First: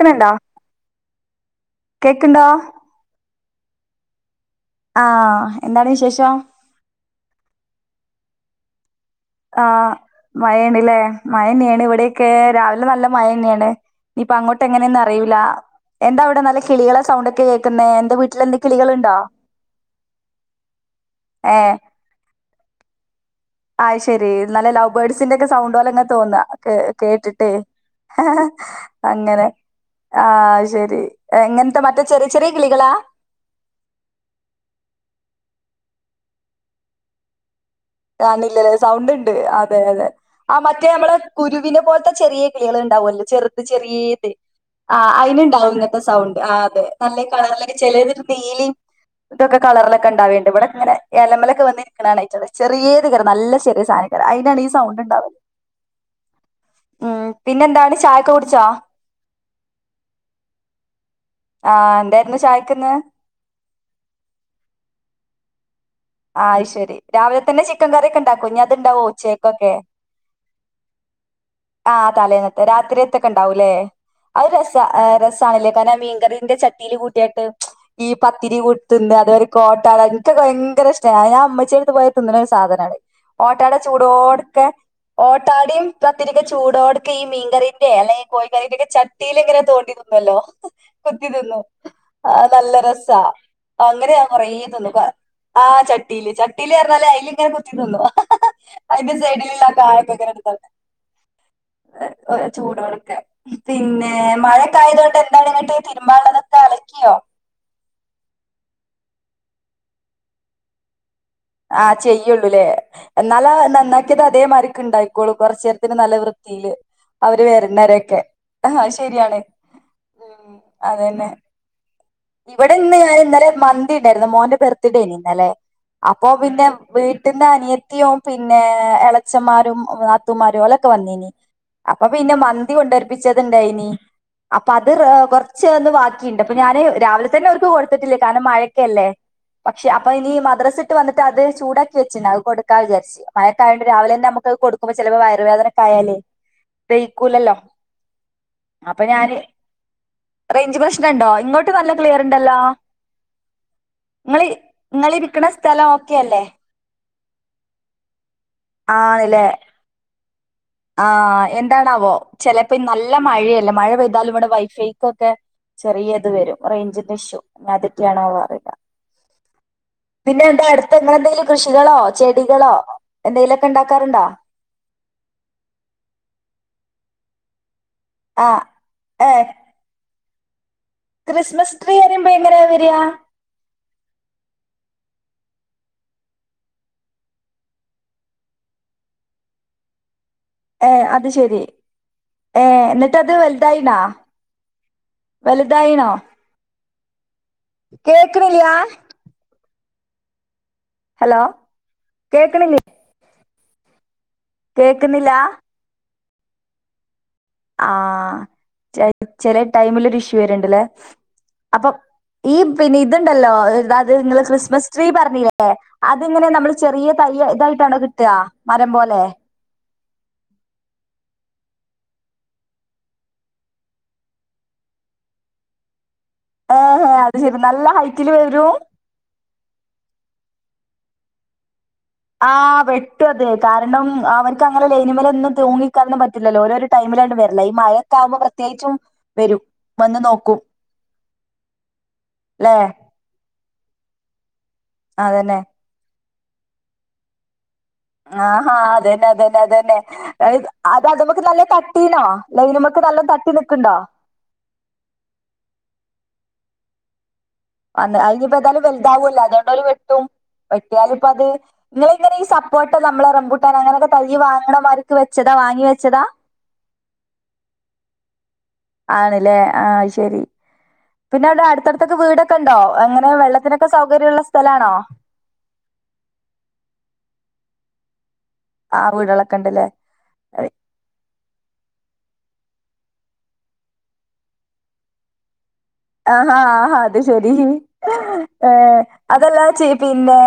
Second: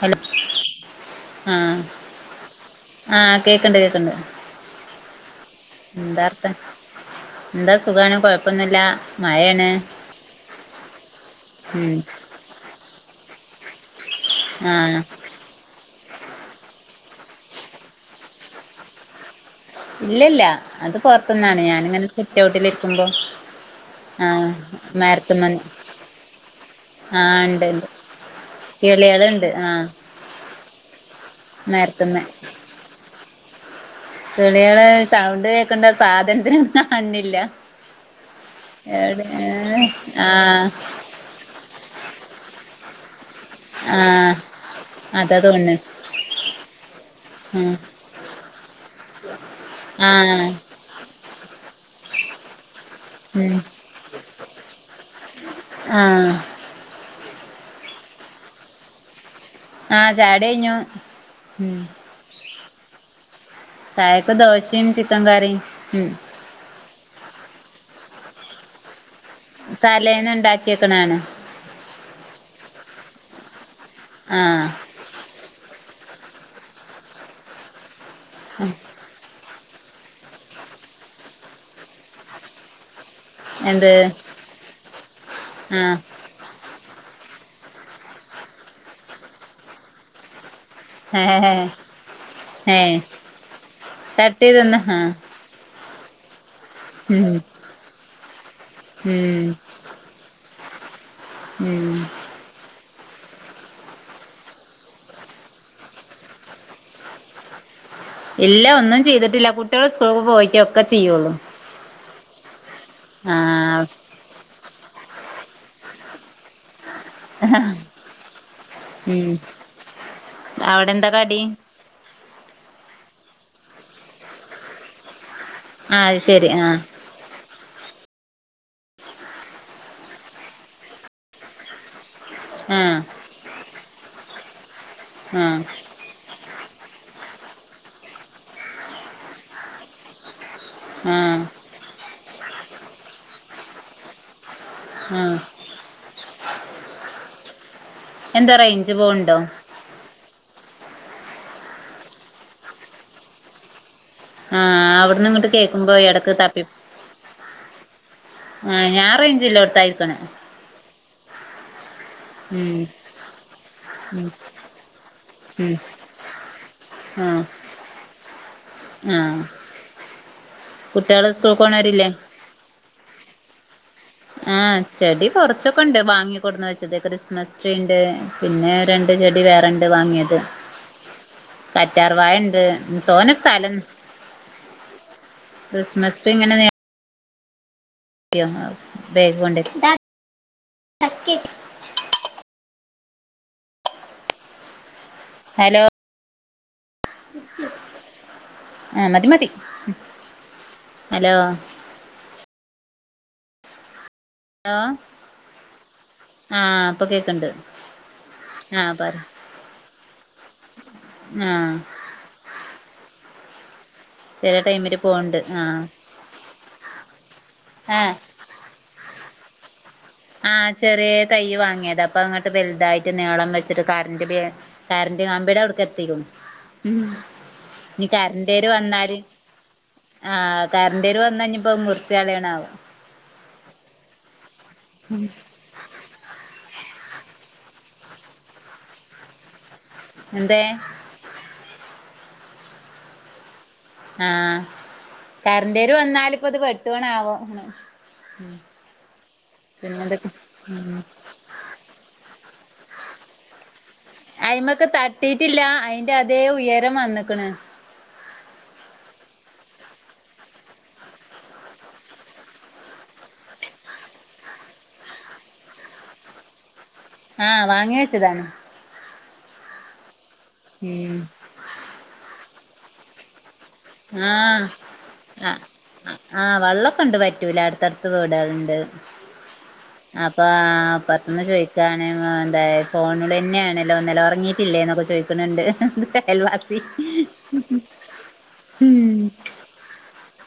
Hello ആഹ കേക്കണ്ടോ ആഹ കേക്കണ്ട് കേക്കണ്ട് ആഹ് എന്താണ് വിശേഷം എന്താർഥ എന്താ സുഖമാണ് കൊഴപ്പൊന്നുമില്ല ആഹ മഴയണ്ടല്ലേ മഴ തന്നെയാണ് ഉം ഇവിടെൊക്കെ രാവിലെ നല്ല മഴ തന്നെയാണ് ഇപ്പ അങ്ങോട്ട് ആഹ് എങ്ങനെയൊന്നും അറിയിൂല എന്താ അവിടെ നല്ല കിളികളാ സൗണ്ട് ഒക്കെ കേൾക്കുന്നേ എൻന്റെ വീട്ടിൽ എന്ത് കിളികളുണ്ടോ ഇല്ലല്ല അത് പുറത്തുന്നാണ് ഏഹ് ഞാനിങ്ങനെ സെറ്റ് ഔട്ടിൽിരിക്കുമ്പോ ആഹ് ശെരി നല്ല ലവ്ബേർഡ്സിന്റെ ഒക്കെ സൗണ്ട് പോലെ അങ്ങെ തോന്ന കേ ആഹ് കേട്ടിട്ട് ഇണ്ട് ഇണ്ട് അങ്ങനെ കിളികള്ണ്ട് ആഹ് ആ ശരി എങ്ങനത്തെ മറ്റേ മരത്ത്മ്മെ ചെറിയ ചെറിയ കിളികളാ? കെളികള് സൗണ്ട് കേക്കണ്ട് സാധനത്തിനെ ഇവിടുന്നു കാണ്ല്ലാ കാണില്ലല്ലേ സൗണ്ട് ഉണ്ട് അതെ അതെ ആ ആഹ് മറ്റേ നമ്മളെ കുരുവിനെ പോലത്തെ ചെറിയ കിളികൾ ഉണ്ടാവുമല്ലോ ചെറുത് ചെറിയത് ആഹ് അതാ ആ്അയിന് തോന്ന്ണ് ഇണ്ടാവും ഇന്നത്തെ സൗണ്ട്. ആ അതെ നല്ല ഉം കളറിലൊക്കെ ചെിലരിത് പീലി ഇതൊക്കെ കളറിലൊക്കെ ആഹ് ഉണ്ടാവലുണ്ട് ഇവിടൊക്കെ ഇങ്ങനെ എലമ്മലൊക്കെ വന്നിരിക്കണ കാണാ ഈറ്റേള്. ചെറിയേത് കര നല്ല ഉം ചെറിയ സാനാക്കാരം അതിനാണ് ഈ സൗണ്ട് ഉണ്ടാവല്. ആഹ് ഉം ഉം പിന്നെ എന്താണ് ചായൊക്കെ കുടിച്ചാ? ആഹ് ചായടി കഴിഞ്ഞു. ആ ഉം എന്തായിരുന്നു ചായക്ക്ന്ന്? ചായക്ക് ദോശയും ചിക്കൻ കറിയും. ഉം ആയിശരി രാവിലെ തന്നെ ചിക്കൻ കറിയ ഒക്കെ ഉണ്ടാക്കോ ഇനി അത് ഇണ്ടാവോ? തലേന്ന് ഉണ്ടാക്കിക്കണാണ്. ആ തലേന്നത്തെ രാത്രിയത്തൊക്കെ ഉണ്ടാവൂല്ലേ? അത് ആഹ് രസ രസാണല്ലേ കാര്ണ ആ മീൻ കറിന്റെ ചട്ടില് കൂട്ടിയാട്ട്. ഈ പത്തിരി കുത്തി തിന്ന അതോരെ കോട്ടാട എനിക്കൊക്കെ ഭയങ്കര ഇഷ് ഞാൻ ആ ഉമ്മച്ചീടുത്ത് പോയാ തിന്നണ ഒരു സാധനാണ്. ഓട്ടാട എന്ത് ചൂടോടക്കെ ഓട്ടാടയും ആഹ് പത്തിക്കെ ചൂടോട ഈ മീൻകറീന്റെ അല്ലെ ഈ കോഴിക്കറീന്റെ ഒക്കെ ചട്ടിയിൽ ഇങ്ങനെ തോണ്ടിതിന്നോല്ലോ ഏ ഹ ഹേ ആ നല്ല രസ അങ്ങനെ ഞാ ചട്ടി തിന്ന് കൊറേതിന്ന് ആഹ് ആ ചട്ടീല് ചട് ട്ടീല് പറഞ്ഞാലേ ഉം അയില് ഇങ്ങനെ കുത്തി തിന്നു. അതിന്റെ ഉം സൈഡിലുള്ള കായക്കെ ഇങ്ങനെ എടുത്തോണ്ട് ഉം ചൂടോ പിന്നെ മഴക്കായത് കൊണ്ട് എന്താണ് ഇങ്ങട്ട് തിരുമ്പാള്ളതൊക്കെ അലക്കിയോ? ഇല്ല ഒന്നും ചെയ്തിട്ടില്ല കുട്ടികൾ സ്കൂൾ പോയിക്ക ഒക്കെ ചെയ്യുള്ളൂ ആഹ് ചെയ്യുള്ളൂല്ലേ എന്നാലെ ആഹ് നന്നാക്കിയത് അതേമാരിക്ക് ഉണ്ടായിക്കോളൂ കുറച്ചു നേരത്തിന് നല്ല വൃ ത്തിയില്. അവര് വരുന്നരൊക്കെ അത് ഉം ശരിയാണ്. ഉം അവിടെ എന്താ അതന്നെ കടി? ഇവിടെ ഇന്ന് ഞാൻ ഇന്നലെ മന്തി ഉണ്ടായിരുന്നു മോന്റെ ബർത്ത്ഡേന് ഇന്നലെ. ആഹ് അത് അപ്പൊ ശരി പിന്നെ ആഹ് വീട്ടിന്റെ അനിയ ത്തിയും പിന്നെ എളച്ചന്മാരും നത്തുമാരും അല്ലൊക്കെ വന്നീനി അപ്പ പിന്നെ മന്തി ആഹ് കൊണ്ടരിപ്പിച്ചത്ണ്ടായിനി. അപ്പ അത് റേ ആഹ് കുറച്ച് ഒന്ന് ബാക്കിണ്ട്. അപ്പൊ ഞാന് രാവിലെ തന്നെ അവർക്ക് കൊടുത്തിട്ടില്ല. കാരണം മഴൊക്കല്ലേ പക്ഷെ അപ്പൊ ഇനി മദ്രസ്‌ വിട്ട് ആഹ് വന്നിട്ടത് ചൂടാക്കി വച്ച്ണ് അത് കൊടുക്കാ വിചാരിച്ച്. മഴാത്തയോണ്ട് രാവിലെന്നെ നമ ക്കത് കൊടുക്കുമ്പോ ചെലപ്പോ ആഹ് വയറുവേദനൊക്കായാലേ ദെയ്ക്കൂലല്ലോ എന്താ റേഞ്ച് അപ്പൊ ഞാന് പോവ്ണ്ടോ റെയ്ഞ്ച് പ്രശ് ണണ്ടോ? ഇങ്ങോട്ട് നല്ല ക്ലിയർണ്ടല്ലോ ആഹ് അവിട്ന്ന് ഇങ്ങട്ട് കേക്കുമ്പോ ഓക്കെ ഇടക്ക് അല്ലേ? തപ്പി ആ ഞാൻ റേഞ്ച്ള്ളോട്താ ഇരിക്ക്ണെ ആ എന്താണാവോ ചെലപ്പോ നല്ല മഴയല്ലെ മഴ ഉം പെയ്താലും ഇവിടെ വൈഫൈക്കൊക്കെ ഉം ചെറിയത് വരും റേഞ്ചിന്റെ ഇഷ്യു ആഹ് അതെറ്റാണോന്നറീല്ല ആഹ് പിന്നെന്താ കുട്ടികള് അടുത്ത്ങ്ങെളെന്തെങ്കിലും സ്കൂൾക്ക് കൃഷികളോ പോണവരില്ലേ ചെടികളോ എന്തെലൊക്ക്‌ ആ ചെടി കുറച്ചൊക്കെണ്ട് വാങ്ങിക്കൊടുന്ന് വെച്ചത് ക്രിസ്മസ് ട്രീയുണ്ട് ആ പിന്നെ രണ്ട് ഏ ചെടി വേറെണ്ട് വാങ്ങിയത് ക്രിസ്മസ് ട്രീ കറ്റാർ പറയുമ്പോ വായണ്ട്. എങ്ങനെയാ വരിക തോനസ്ഥലം ക്രിസ്മസ് ട്രീ ഇങ്ങനെ നേ ത്യാ ബേഗ് കൊണ്ടെ ഏ അത് ശെരി എന്നിട്ടത് വെല്തായീണാ? വലുതായിണോ? കേക്കണില്ല ആ മതി മതി ഹലോ കേക്ക്ണില്ലേ? കേക്ക്ന്നില്ലാ? ആഹ അപ്പൊ കേ ആഹ ചെ ചെലെ ടൈമിലൊരു ഇഷ്യൂ വരുണ്ട്ല്ലേ ആഹ് അപ്പൊ ഈ പിന്നെതുണ്ടല്ലോ ത് നിങ്ങള് ചെല ക്രിസ്മസ് ടൈമില് ട്രീ പോണ്ട് പറഞ്ഞില്ലേ ആഹ് അത്ങ്ങനെ നമ്മള് ചെറിയ തൈ ഇതായിട്ടാണോ ആഹ് കിട്ടാ മരം പോലെ ആഹ് ചെറിയ തൈയ്യിവാങ്ങിയതാ പ്പൊ ഇങ്ങട്ട് വലുതായിട്ട് നീളം വെച്ചിട്ട് കറന്റ് ക ന്റെ കാമ്പിടവിട്ക്കെത്തിക്ക്‌ണു ഉം ഏഹ് അത് ശരി നല്ല ഹൈറ്റിൽ ഇനിക്കരന്റെര് വരും വന്നാല് ആഹ് കരണ്ടെരോന്നെനിപ്പോ നി അ വെട്ടുത് കാരണം അവർക്ക് അങ്ങനെ ലേനിമലൊന്നും തൂങ്ങിക്കാരന്നും പറ്റില്ലല്ലോ ഓരോരോ ടൈമിലാണ്ട് വര്ല്ല ഈ മഴൊക്കാകുമ്പോ പ്രത്യേകിച്ചും വെരും വന്ന് നോക്കും എന്തേ ലേ? ആഹ കറിന്റെര് വന്നാലിപ്പോത് വെട്ടോണാവോ ആ ഹാ അതെന്നെ അതെന്നെ അതെന്നെ പിന്നെന്തൊക്കെ അത് അത്മ്മക്ക് നല്ലോ തട്ടീണോ? ലൈന്മ്മക്ക് നല്ല തട്ടി നി അയി്മക്ക് തട്ടിട്ടില്ല അയിന്റെ അതേ ഉയരം വന്ന് ക്ക്ണ് അനിയിപ്പോ എന്താലും വലുതാവൂല്ലോ അതുകൊണ്ടൊരു വെട്ടും വയ്യാലിപ്പൊ അത് നിങ്ങളിങ്ങനെ ഈ സപ്പോട്ട നമ്മൾ റംമ്പൂട്ടാൻ അങ്ങനൊക്കെ തയ്യി വാങ്ങണമാർക്ക് വെച്ചതാ? വാങ്ങി വെച്ചതാ ആ വാങ്ങി വെച്ചതാണ് ആണ്ല്ലേ ആഹ ശെരി ഉം പിന്നെ അവിടെ അടുത്തടുത്തൊക്കെ വീടൊക്കെണ്ടോ എങ്ങനെ വെള്ളത്തിനക്കെ ആഹ അ ആ വെള്ളോക്കെണ്ട് വറ്റൂല അടുത്തടുത്ത് വ് ണ്ട് ണ്ട് ആ വീടുകളൊക്കെ ഉണ്ടല്ലേ അപ്പൊ ആ [inaudible] ന്ന് ചോയ്ക്കാണെ എന്തായ് ഫോണിലെന്നാണല്ലോ ന്നെലെ ഉറങ്ങിയിട്ടില്ലേന്നൊക്കെ ചോയ് ക്ക്ണണ്ട് ആഹാ ആ ഹാ അത്ശെരി അതെല്ലാം ചെയ് പിന്നെ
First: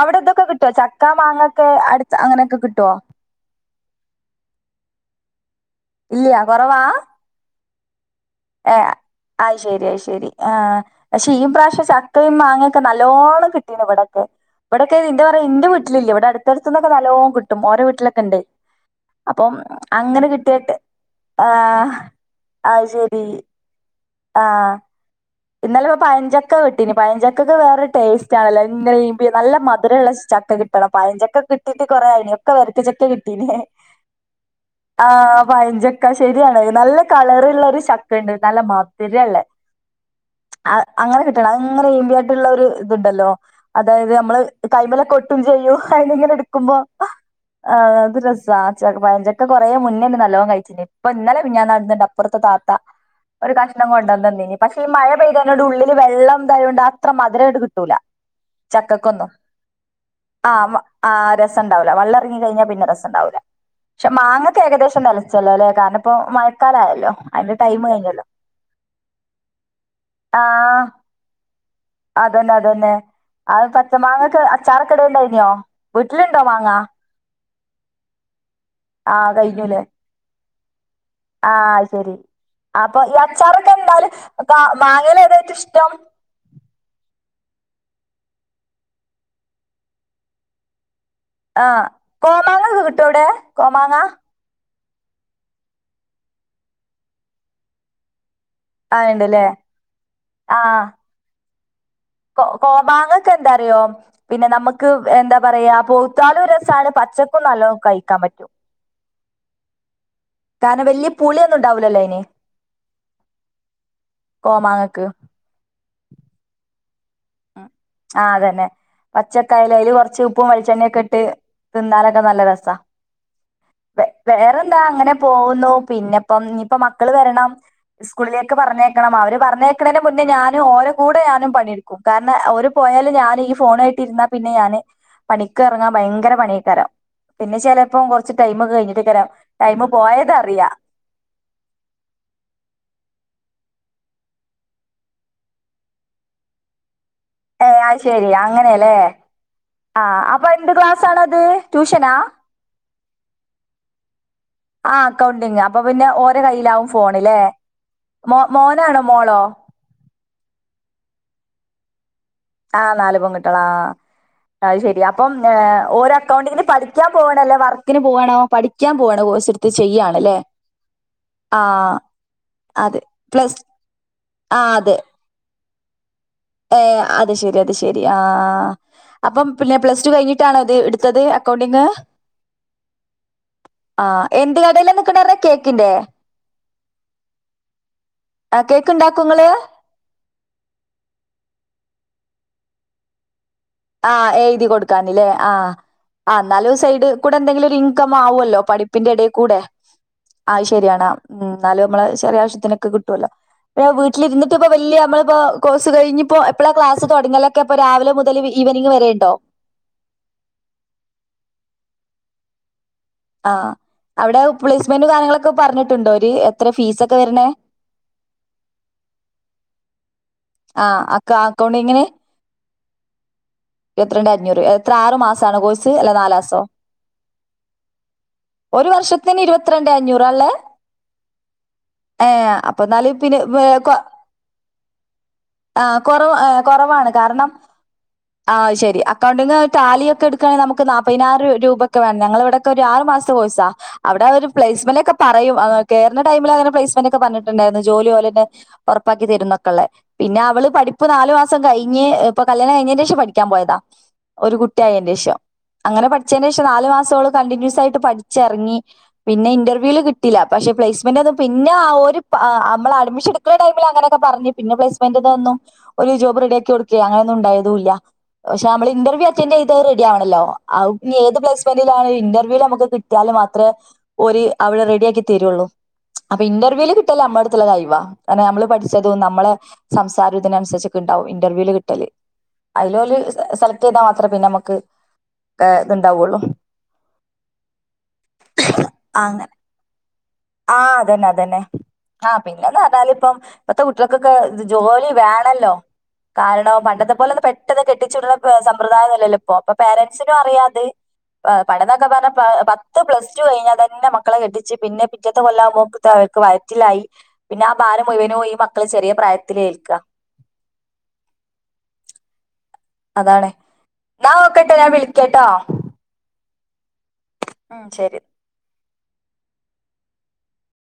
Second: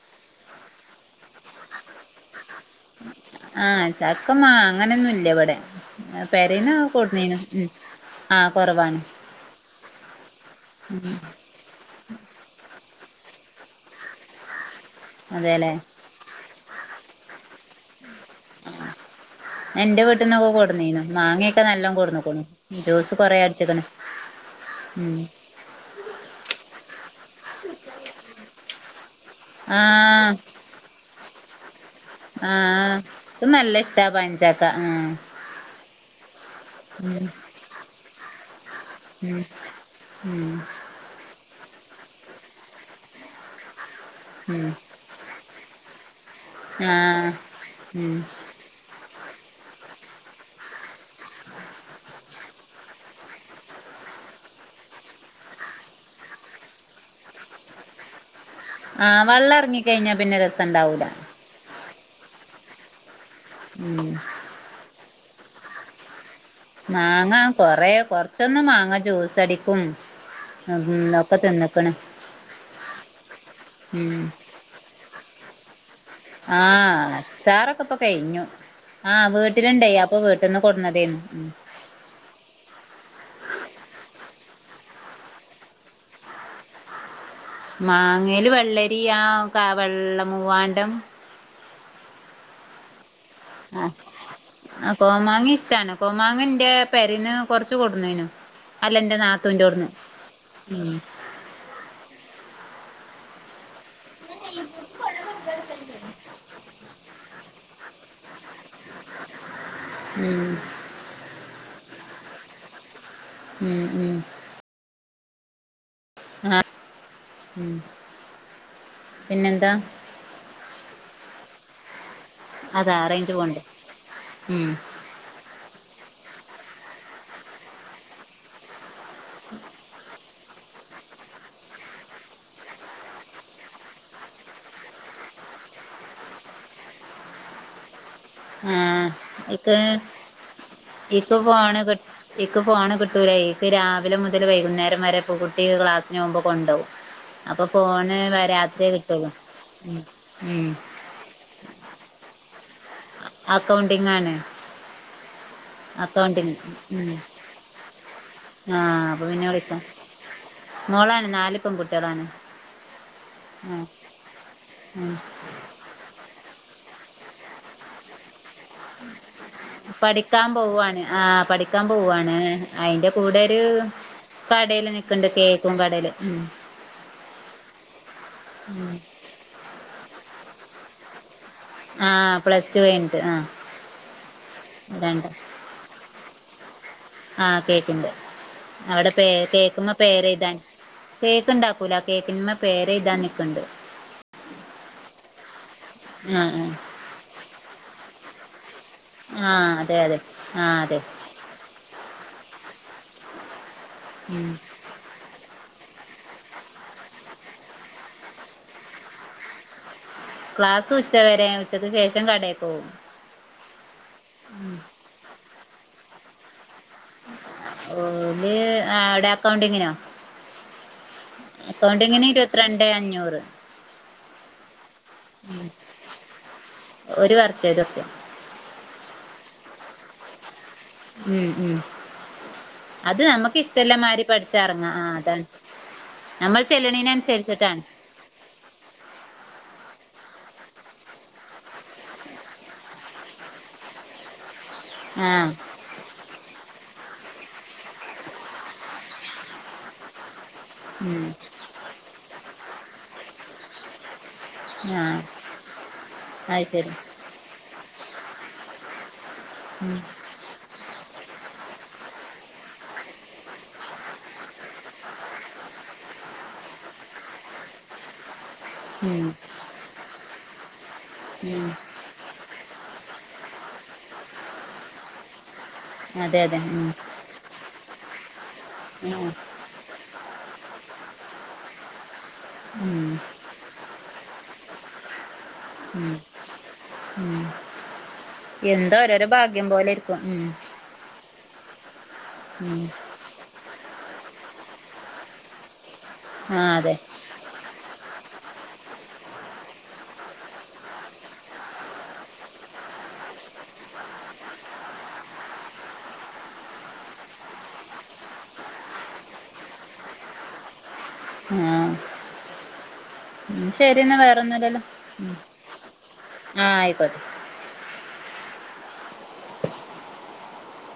അവിടെതൊക്കെ കിട്ടൊ ചക്ക മാങ്ങൊക്കെ അട്താങ്ങനെ ആഹ ചക്കമാങ്ങനൊന്നുല്ലവിടെ ഇല്ല പെരേന്ന് കുറവാ കൊട്ന്നീനു ഏ ആ ശരിയയി ശരി ആ പക്ഷെ ഈ പ്രാശ്യം ചക്കയും മാങ്ങൊക്കെ നല്ല ലോണ് കിട്ടീന്വ്ടൊക്കെ വിടെക്കെ എന്റെ അതെല്ലേ വീട്ടിലില്ല വിടെ അട്ത്തട്ത്ത്ന്നൊക്കെ നല്ലോകിട്ടും ഓരവീട്ടിലൊക്കെണ്ട് എന്റെ വീട്ടന്നൊക്കെ കൊടന്നീനു മാങ്ങോക്കെ ആഹ് നല്ലോണം കൊടന്നക്കണു ഇ കുറേര്ച്ച്ക്ക്‌ണ് ആഹ ഇന്നല ഇപ്പോ പയഞ്ചക്ക വെട്ടിന പയഞ്ചക്കക്ക് വേറെ ടേസ്റ്റ് ആണല്ലോ ഇ നല്ല മധുരമുള്ള ആഹ് ചക്ക കിട്ടണം പഴചക്ക കട്ടട്ട് കുറായിന ഒക്കെ ആഹ് വരക്കച്ചക്കെ ഇത് കിട്ടീനേ നല്ല ഇഷ്ടാ പഞ്ചാക്ക ആ ആഹ് പയഞ്ചക്ക ശരിയാണ് നല്ല ഉം കളറള്ള ഒരു ചക്ക ഉണ്ട് നല്ല മ ഉം ഉം അ അങ്ങനെ കിട്ടണം അത്ങ്ങനെ എമ്പിയ ആയിട്ടുള്ള ഒരു ഇതുണ്ടല്ലോ അതായത് നമ്മള് ഉം കൈമല കൊട്ടും ചെയ്യോ അ ഇങ്ങനെ എടു ആഹ് മ്പോത് ഉം രസ പഞ്ചക്കെ കൊറേ മുന്നേ നല്ലോണം കഴിച്ചി ഇപ്പൊ ഇന്നലെ പിന്ന ഞൻ നടന്നണ്ട് അപ്പുറത്തെ താത്ത ഒരു കഷ്ണം കൊണ്ടുവന്ന് ഇനി പക്ഷെ ഈ മഴ പെയ്തതിനോട് ഉള്ളില് വെള്ളം ഇതായോണ്ട് കൊണ്ട് അത്ര മധുരമായിട്ട് കിട്ടൂല ആഹ് ചക്കക്കൊന്നു വള്ളം എറങ്ങിക്കഴിഞ്ഞാ പിന്നെ ആ രസണ്ടാവൂല ആ രസംണ്ടാവ വെള്ളം ഇറങ്ങി കഴിഞ്ഞാൽ പിന്നെ രസം ഉണ്ടാവില്ല ഉം പക്ഷെ മാങ്ങക്കെ ഏകദേശം തലിച്ചല്ലോ അല്ലെ കാരണം മഴക്കാലായല്ലോ മാങ്ങ അതിന്റെ കൊറ ടൈം കഴിഞ്ഞല്ലോ കൊറച്ചൊന്ന് മാങ്ങ ജ്യൂസ് സടിക്കും ആ ഇന്നത്തെ തിന്ന് അതന്നെ അതന്നെ അത് പച്ചമാങ്ങക്കെ അച്ചാറക്കെട ഉണ്ടായിനോ ആഹ ചാറൊക്കെ ഇപ്പൊ കഴിഞ്ഞു ആഹ ആഹ് കഴിഞ്ഞുല്ലേ വീട്ടിലിണ്ടായി അപ്പൊ വീട്ടന്ന് കൊടുന്നതന്ന് ഉ ആഹ് അത് ശരി അപ്പൊ ഈ അച്ചാറൊക്കെ എന്താല് മാങ്ങയില ഏതായിട്ടും ഇഷ്ടം മാങ്ങൽ വെള്ളരി ആ കാ വെള്ള മൂവാണ്ടം ആ കോമാങ്ങക്ക് കിട്ടും അവിടെ ആഹ കോമാങ്ങ ആ കോമാങ്ങ ഇഷ്ടമാണ് കോമാങ്ങ എന്റെ പരന്ന് കൊറച്ച് കൊടുന്നേനു അല്ല ആഹ് എൻറെ ഉണ്ടല്ലേ നാത്തൂവിന്റെടന്ന് ആഹ് ഉ കോ കോമാങ്ങക്കെ എന്താറിയോ പിന്നെ നമുക്ക് എന്താ പറയാ പൊത്താളും രസമാണ് പച്ചക്കും നല്ല കഴിക്കാൻ പറ്റും ഉം കാരണം വലിയ പുളിയൊന്നും ഉണ്ടാവലല്ലോ ഇനെ ഉം ഉം കോമാങ്ങക്ക് ആഹ ഉ ആ അതന്നെ പിന്നെന്താ പച്ചക്കായലതില് കൊറച്ച് ഉപ്പും വെളിച്ചെണ്ണയൊക്കെ ഇട്ട് തിന്നാല നല്ല രസ അതാ റേഞ്ച് പോണ്ട് ഉം വേറെന്താ അങ്ങനെ പോകുന്നു പിന്നെപ്പം ഇയിപ്പ മക്കള് വരണം സ്കൂളിലേക്കെ പറഞ്ഞേക്കണം അവര് പറഞ്ഞേക്കണതി മുന്നേ ഞാൻ ഓര കൂടെ ഞാനും പണിയെടുക്കും കാരണം ഓരു പോയാലും ഞാൻ ഈ ഫോണായിട്ടരുന്ന പിന്നെ ഞാന് പണിക്ക് ഇറങ്ങാൻ ഭയങ്കര പണി കരം പിന്നെ ചില പ്പം കുറച്ച് ടൈമ ആഹ് കഴിഞ്ഞിട്ട്ക്കരാം ടൈമ പോയത് അറിയാം ഇക്ക ഫോണ് ക ഇക്ക ഫോണ് കിട്ടൂരായി ക്ക് രാവിലെ മുതൽ വൈകുന്നേരം വരെ കുട്ടി ക്ലാസ്സിന് പോകുമ്പോ കൊണ്ടാവും അപ്പൊ ഏ അത് ഫോണ് ശെരി രാത്രിയേ അങ്ങനെയല്ലേ കിട്ടുള്ളൂ ആ അപ്പൊ ഉം എന്ത് ക്ലാസ് ആണത് ട്യൂഷനാ അക്കൗണ്ടിംഗ ആ അക്കൗണ്ടിങ് അപ്പൊ പിന്നെ ഓരോ അക്കൗണ്ടിങ് കയ്യിലാവും ഫോണല്ലേ ആ് അപ്പൊ പിന്നെ വിളിക്കാം മോളാണ് നാല പെൺകുട്ടികളാണ് ആഹ് നാല് പൊങ്കിട്ടള ആഹ് ആ അത് ശെരി ഉം അപ്പം ഓര് അക്കൗണ്ടിനെ പഠി ക്കാൻ പോകണല്ലേ വർക്കി പോണോ പഠിക്കാൻ പോവാണ് ആ പഠിക്കാൻ ആഹ് പോവുവാണ് അതെ അയിന്റെ കൂടെ പ്ലസ് കടേല് നക്കണ്ട് കേക്കും കടേല് ഏ അത് ശെരി അത് ശെരി ആ അപ്പം പിന്നെ പ്ലസ് ടു കഴിഞ്ഞിട്ടാണ എടുത്തത് അക്കൗണ്ടിങ് ആഹ പ്ലസ് ടു കഴിഞ്ഞിട്ട് ആ ആഹ് എന്ത് കടയില നക്കണ്ടരുന്ന കേക്കിന്റെ ആഹ് കേക്കിന്റെ കേക്ക് അവിടെ ഇണ്ടാക്കോ പേ ഇങ്ങള് കേക്ക് പേരെഴുതാൻ കേക്ക് ഇണ്ടാക്കൂല കേക്കിന്മെ പേര് എഴുതാന് ആഹ് എഴുതി കൊടുക്കാനിലെ ആ ആഹ് ന്നാലും സൈഡ് കൂടെ എന്തെങ്കിലും ഇൻകം അവൊല്ലോ പഠി പ്പിന്റെ ആഹ് ഇടേകൂടെ ആഹ് അതെ അതെ അത് ആഹ് അതെ ശരിയാണ് ന്നാലും നമ്മളെ ചെറിയ ആവശ്യത്തിനൊക്കെ കിട്ടൊല്ലോ അല്ല ഉം വീട്ടിലിരിട്ട് ഇപ്പ വല്യ നമ്മളിപ്പോ കോഴ്സ് കഴിഞ്ഞിപ്പോ എപ്പളാ ക്ലാസ് തുടങ്ങലൊക്കെ ഇപ്പൊ രാവിലെ മുതൽ ഈവനിങ് വരെ ഉണ്ടോ ക്ലാസ് ഉച്ച വരെ ഉച്ചക്ക് ശേഷം കടയിൽ പോവും ആ അവിടെ പ്ലേസ്മെന്റും കാര്യങ്ങളൊക്കെ പറഞ്ഞിട്ടുണ്ടോ അവര് എ ഓല് അവിടെ അക്കൗണ്ടിങ്ങിനോ ആഹ് അക്ക അക്കൗണ്ടിങ്ങിന് ഇരുപത്തിരണ്ടേ അഞ്ഞൂറ് ഇരുപത്തിരണ്ട് അഞ്ഞൂറ് എത്ര ആറ് മാസാണോ കോഴ്സ് അല്ല നാലാസോ ഒരു വർഷം ഒരു വർഷം ഒരു വർഷത്തിന് ഇരുപത്തിരണ്ട് അഞ്ഞൂറാള്ളെ ഉം ഉം എന്നാല് അത് നമുക്ക് പിന്നെ ഇഷ്ടല്ല മാരി പഠിച്ച് ഇറങ്ങ ആ അതാണ് ആ കുറവ് ആ നമ്മൾ ചെല്ല്ണിന കുറവാണ് കാരണം അനുസരിച്ചിട്ടാണ് ആഹ് ശ് ശരി അക്കൗണ്ടിങ്ങ് ടാലിഒക്കെ എടുക്കുയാണെങ്കി നമുക്ക് നാപ്പതിനായിരം രൂപയക്കെ വേണം ഞങ്ങളെ ഇവിടൊക്കെ ഒരു ആറ് മാസ ത്തെ കോഴ്സാ അവിടെ അവരു ഒരു പ്ലേസ്മെന്റ ഒക്കെ ആഹ് പറയും കേറുന്ന ടൈമിൽ അങ്ങനെ പ്ലെസ് മെന്റലൊക്കെ പറഞ്ഞിട്ടുണ്ടായിരുന്നു ജോലി ഒലെന്നെ ഉറപ്പാക്കി തരുന്നൊക്കെള്ളെ പിന്നെ അവള് പഠിപ്പ് ഉം നാല് മാസം കഴിഞ്ഞ് ഇപ്പൊ കല്യാണം കഴിഞെന്റെ ശേഷം പഠിക്കാൻ പോയതാ ഒരു ആഹ് കുട്ടിയായന്റെഷം അങ്ങനെ പഠിച്ചയ്ന് അത് ശേഷം നാല് ശരി മാസം ഓള് കണ്ടിന്യൂസ് ആയിട്ട് പഠിച്ചറങ്ങി പിന്നെ ഉം ഇന്റർവ്യൂയില് കിട്ടില പക്ഷെ പ്ലേസ്മെന്റ് പിന്നെ ഒരു പാ നമ്മള് അഡ്മിഷൻടുക്കുന്ന ടൈമില് അങ്ങനെക്കെ പറഞ്ഞു പിന്നെ പ്ലൈസ്മെന്റോന്നും ഒരു ജോബ് റെഡിയാക്കി കൊടുക്കേ അങ്ങന ഒന്നും ഉണ്ടായില്ല ഏതുല്ല പക്ഷെ നമ്മൾ ഇന്റർവ്യു ഉം അറ്റന്റ് ചെയ്തത് റെഡി ആവണല്ലോ അഹ് ഏത് ഉം പ്ലേസ്മെന്റിലായാലും ഇന്റർവ്യൂ നമുക്ക് കിയാല് മാത്രം അത്ര ഒരു അവിടെ റെഡി ആക്കി തരൊ ള്ളൂ അതെ അപ്പൊ അതെ ഉം ഇന്റർവ്യൂൽ കിട്ടല് നമ്മളെ അടുത്തുള്ള കൈവാ അ നമ്മള് പഠിച്ചതും ആഹ് നമ്മളെ സംസാരും ഇതിനനുസരിച്ചൊക്കെണ്ടാവും ഇന്റർവ്യൂല് കിട്ടല് അതില് ഉം ഓല് സെലക്ട് ചെയ്താൽ മാത്രമേ പിന്നെ മ്മക്ക് ഉം ഇത്ണ്ടാവൊ ള്ളു എന്താ ഓരോരോ ഭാഗ്യം പോലെ ഇരിക്കും ഉം ആ അതന്നെ അതന്നെ ആഹ് പിന്നെന്ന് ഉം പറഞ്ഞാല് ഇപ്പം ഇപ്പത്തെ കുട്ടികൾക്കൊക്കെ ജോലി വേണല്ലോ ആ കാരണം അതെ പണ്ടത്തെ പോലെന്ന്‌ പെട്ടെന്ന് കെട്ടി ച്ച്ട്ണ സമ്പ്രദായൊന്നുല്ലല്ലോ ഇപ്പോ പേരന്റസിനും അറിയാത് പടനോക്കെ പറഞ്ഞാ പത്ത് പ്ലസ് ടു കഴിഞ്ഞാൽ തന്നെ മക്കളെ കെട്ടിച്ച് പിന്നെ പിറ്റെത്തെ കൊല്ലാകുമ്പോഴേയ്ക്ക് ത വയറ്റിലായി പിന്നെ ആ ഭാരം മുഴുവനും ഈ മക്കള് ഈ ചെറിയ പ്രായത്തില് ഏൽക്കാ ആഹ് അതാണ് ഉം ശരിന്നാ എന്നാ വേറെ നോക്കട്ടെ ഒന്നുല്ലല്ലോ ഞാൻ ഉം വിളിക്കട്ടോ ആഹ് ആയിക്കോട്ടെ ഉം ശരി